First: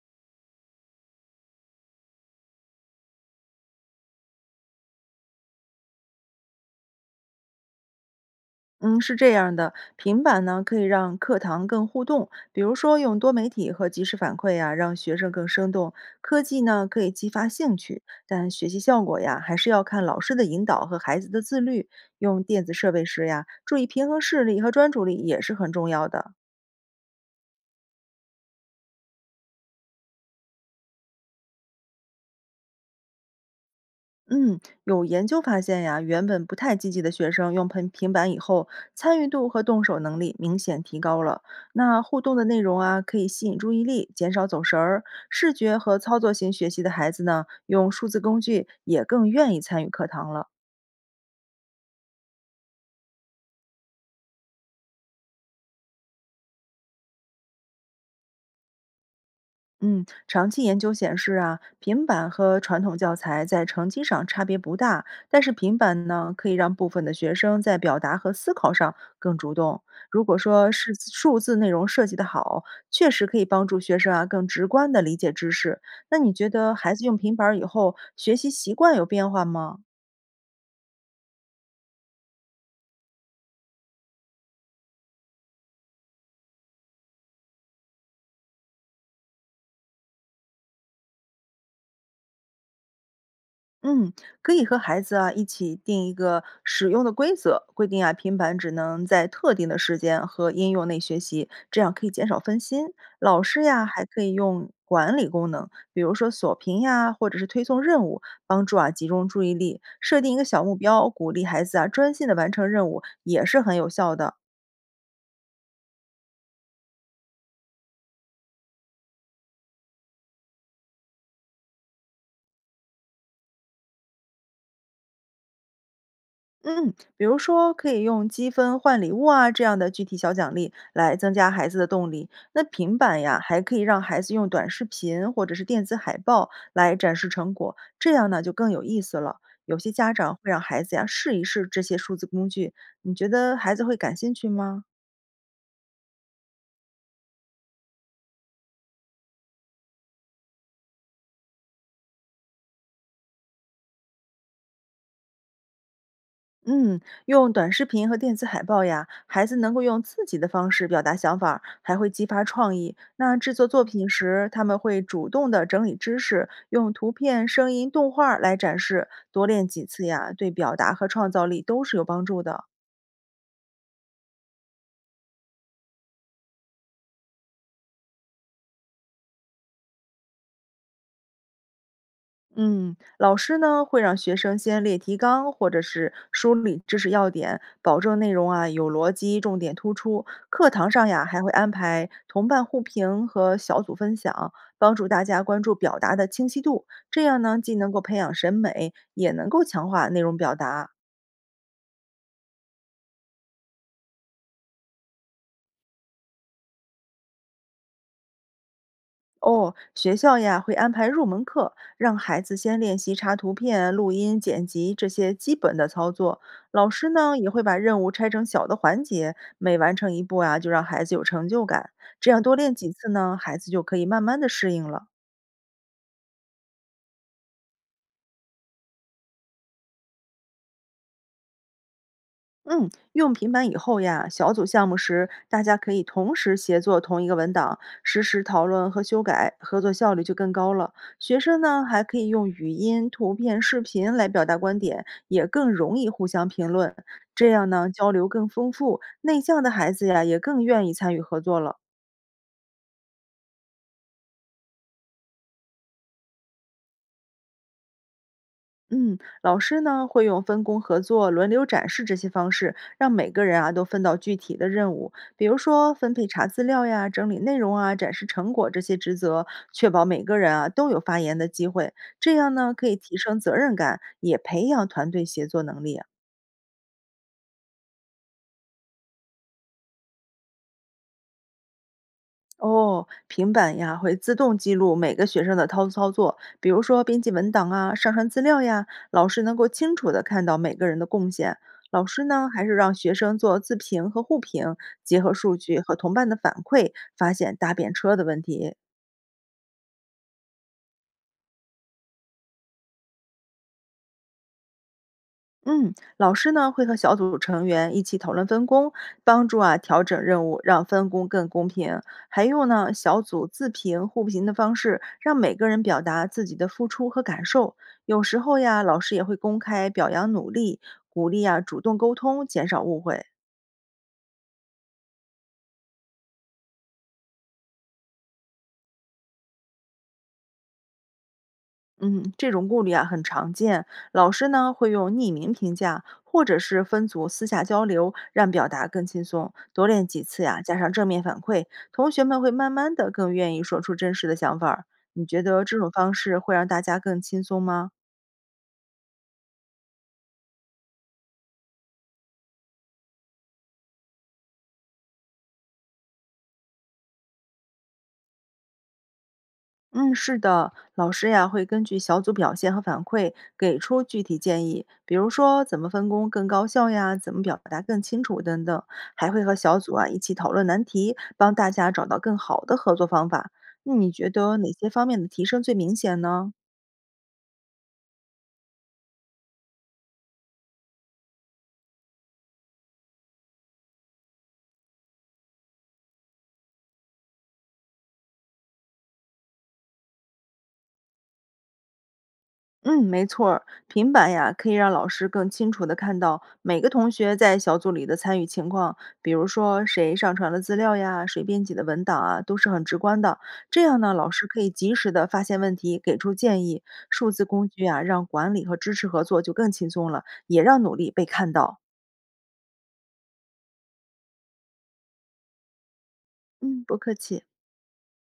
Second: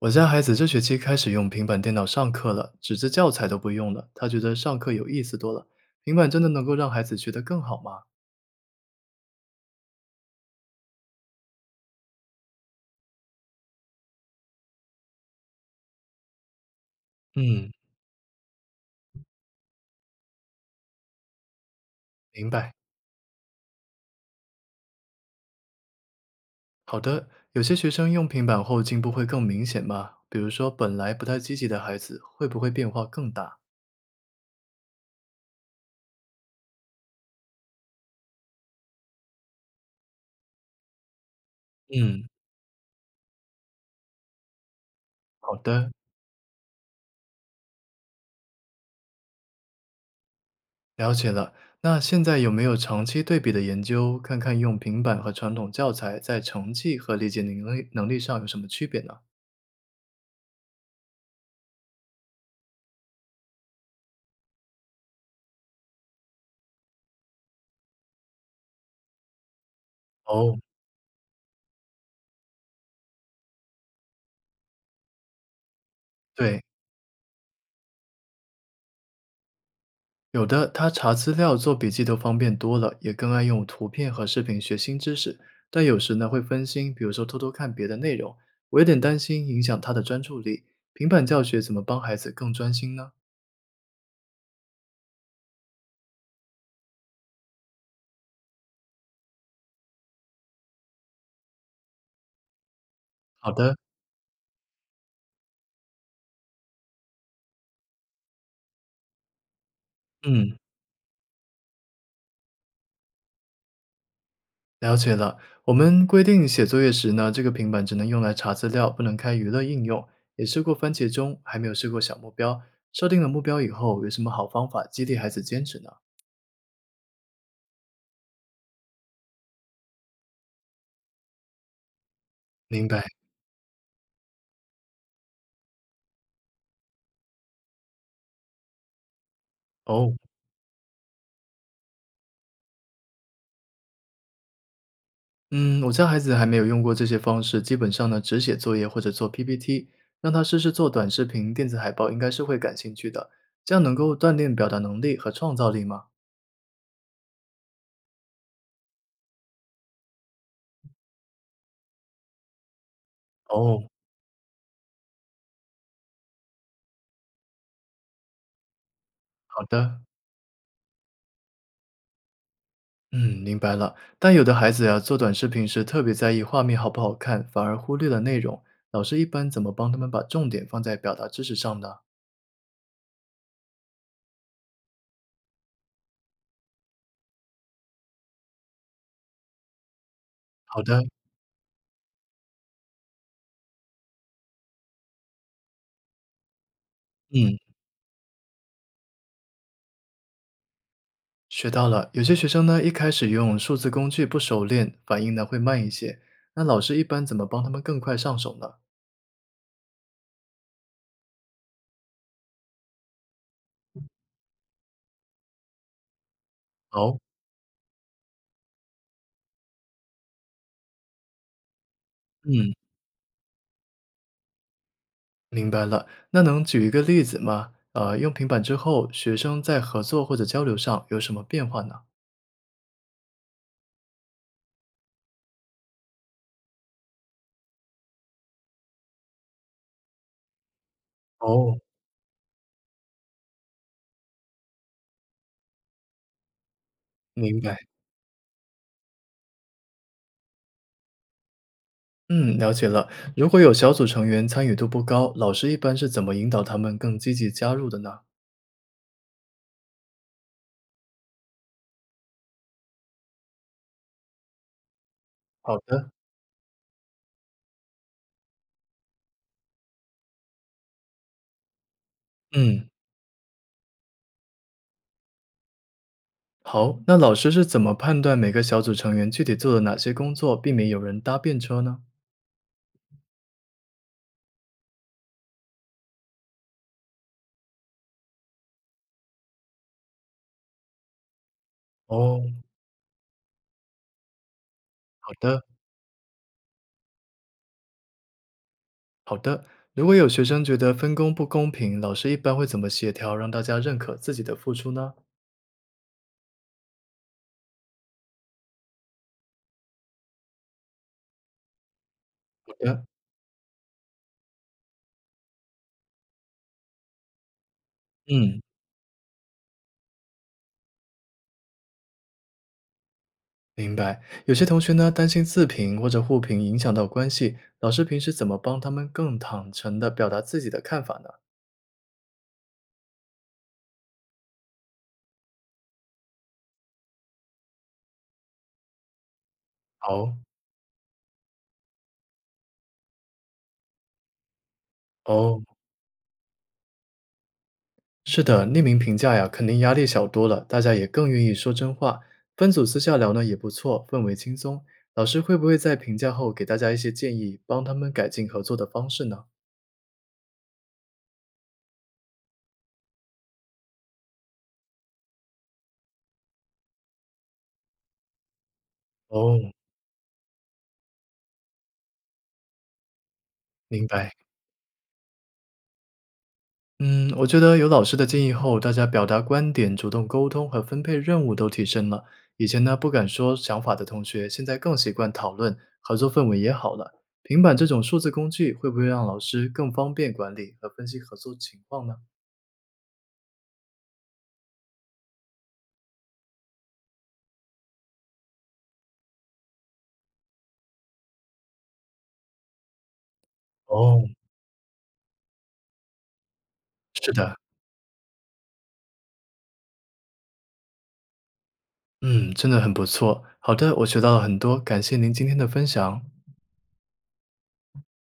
我家孩子这学期开始用平板电脑上课了，纸质教材都不用了。他觉得上课有意思多了。平板真的能够让孩子学得更好吗？嗯，是这样的，平板呢可以让课堂更互动，比如说用多媒体和及时反馈呀，让学生更生动。科技呢可以激发嗯，兴趣，但学习效果呀还是要看老师的引导和孩子的自律。用明电白。子设备时呀，注意平衡视力和专注力也是很重要的。好的，有些学生用平板后进步会更明显吗？比如说本来不太积极的孩子，会不会变化更大？嗯，有研究发现呀，原本不太积极的学生用平板以后，参与度和动手能力明显提高了。那互嗯，动的内容啊，可以吸引注意力，减少走神儿。视好觉的，和操作型学习的孩子呢，用数字工具也更愿意参与课堂了。了解了。那现在有没有长期对比的研究，看看用平板和传统教材在成绩和理解能力上有什么区别呢？嗯，长期研究显示啊，平板和传统教材在成绩上差别不大，但是平板呢，可以让部分的学生在表达和思考上更主动。如果哦，说是数字内容设计的好，确实可以帮助学生啊更直观的理解知识。那你觉对，得孩子用平板儿以后，学习习惯有变化吗？有的，他查资料、做笔记都方便多了，也更爱用图片和视频学新知识。但有时呢，会分心，比如说偷偷看别的内容。我有点担心影响他的专注力。平板教学怎么帮孩子更专心呢？嗯，可以和孩子啊一起定一个使用的规则，规定啊平板只能在特定的时间和应用内学习，这样可以减少分心。老好师的，呀还可以用管理功能，比如说锁屏呀，或者是推送任务，帮助啊集中注意力。设定一个嗯，小目标，鼓励孩子啊专心的完成任务，也是很有效的。了解了。我们规定写作业时呢，这个平板只能用来查资料，不能开娱乐应用。也试过番茄钟，还没有试过小目标。设定了目标以后，有什么好方法激励孩子坚持呢？嗯，比如说可以用积分换礼物啊这样的具体小奖励来增加孩子的动力。那明平白板呀，还可以让孩子用短视频或者是电子海报来展示成果，这样呢就更有意思了。有些家哦。长会让孩子呀试一试这些数字工具，你觉得孩子会感兴趣吗？嗯，我家孩子还没有用过这些方式，基本上呢，只写作业或者做 PPT，让他试试做短视频、电子海报，应该是会感兴趣的。这样能够锻炼表达能力和创造力吗？嗯，用短视频和电子海报呀，孩子能够用自己的方式表达想法还会激发创意。那制作哦，作品时，他们会主动的整理知识，用图片、声音、动画儿来展示。多好练几的，次呀，对表达和创造力都是有帮助的。嗯，明白了。但有的孩子呀，做短视频时特别在意画面好不好看，反而忽略了内容。老师一般怎么帮他们把重点放在表达知识上呢？嗯，老师呢会让学生先列提纲，或者是梳理知识要点，保证内容啊有逻辑，重点突出。课好堂的，上呀还会安排同伴互评和小组分享，帮助大家关注表达的清晰度。这样嗯，呢，既能够培养审美，也能够强化内容表达。学到了。有些学生呢，一开始用数字工具不熟练，反应呢会慢一些。那老师一般怎么帮他们更快上手呢？哦，学校呀会安排入门课，让孩子先练习查图片、录音、剪辑这些基本的操作。老师哦，呢也会把任务拆成小的环节，每完成一步啊，就让孩子有成就感。这样多嗯，练几次呢，孩子就可以慢慢的适应了。明白了。那能举一个例子吗？用平板之后，学生在合作或者交流上有什么变化呢？嗯，用平板以后呀，小组项目时大家可以同时协作同一个文档，实时讨论和修改，合作效率就更高了。学生哦，呢还可以用语音、图片、视频来表达观点，也更容易互相评论。这明样白。呢，交流更丰富，内向的孩子呀也更愿意参与合作了。嗯，了解了。如果有小组成员参与度不高，老师一般是怎么引导他们更积极加入的呢？嗯，老师呢会用分工合作、轮流展示这些方式，让每个人啊都分到具体的任务，比如好说的，分配查资料呀、整理内容啊、展示成果这些职责，确保每个人啊都有发言的机会。这样呢，可嗯，以提升责任感，也培养团队协作能力啊。好。那老师是怎么判断每个小组成员具体做了哪些工作，避免有人搭便车呢？哦，平板呀会自动记录每个学生的操作，比如说编辑文档啊、上传资料呀，老师能够清楚的看到每个人的贡献。老师呢，哦，还是让学生做自评和互评，结好合数的，据和同伴的反馈，发现搭便车的问题。好的。如果有学生觉得分工不公平，老师一般会怎么协调，让大家认可自己的付出呢？嗯，老师呢会和小组成员一起讨论分工，帮助啊调整任务，让分工更公平。还用好呢的，小组自评互评的方式，让每个人表达自己的付出和感受。有时候嗯，呀，老师也会公开表扬努力，鼓励啊主动沟通，减少误会。明白。有些同学呢，担心自评或者互评影响到关系，老师平时怎么帮他们更坦诚地表达自己的看法呢？嗯，这种顾虑啊很常见。老师呢会用匿名评价，或者是分组私下交流，让表达更轻松。多练几哦，次呀，加上正面反馈，同学们会慢慢的更愿意说出真实的想法儿。你觉哦，得这种方式会让大家更轻松吗？是的，匿名评价呀，肯定压力小多了，大家也更愿意说真话。分组私下聊呢也不错，氛围轻松。老师会不会在评价后给大家一些建议，帮他们改进合作的方式呢？嗯，是的，老师呀会根据小组表现和反馈给出具体建议，比如说怎么分工更高效呀，怎么表达更清楚等等，还会和哦，小组啊一起讨论难题，帮大家找到更好的合作方法。那明你觉白。得哪些方面的提升最明显呢？嗯，我觉得有老师的建议后，大家表达观点、主动沟通和分配任务都提升了。以前呢，不敢说想法的同学，现在更习惯讨论，合作氛围也好了。平板这种数字工具会不会让老师更方便管理和分析合作情况呢？嗯，没错儿，平板呀可以让老师更清楚地看到每个同学在小组里的参与情况，比如说谁上传了资料呀，谁编辑的文档啊，都是很直观的。这样呢，哦，老师可以及时地发现问题，给出建议。数是字的，工具啊，让管理和支持合作就更轻松了，也让努力被看到。嗯，真的很不错。好的，我学到了很多，感谢您今天的分享。嗯，不客气。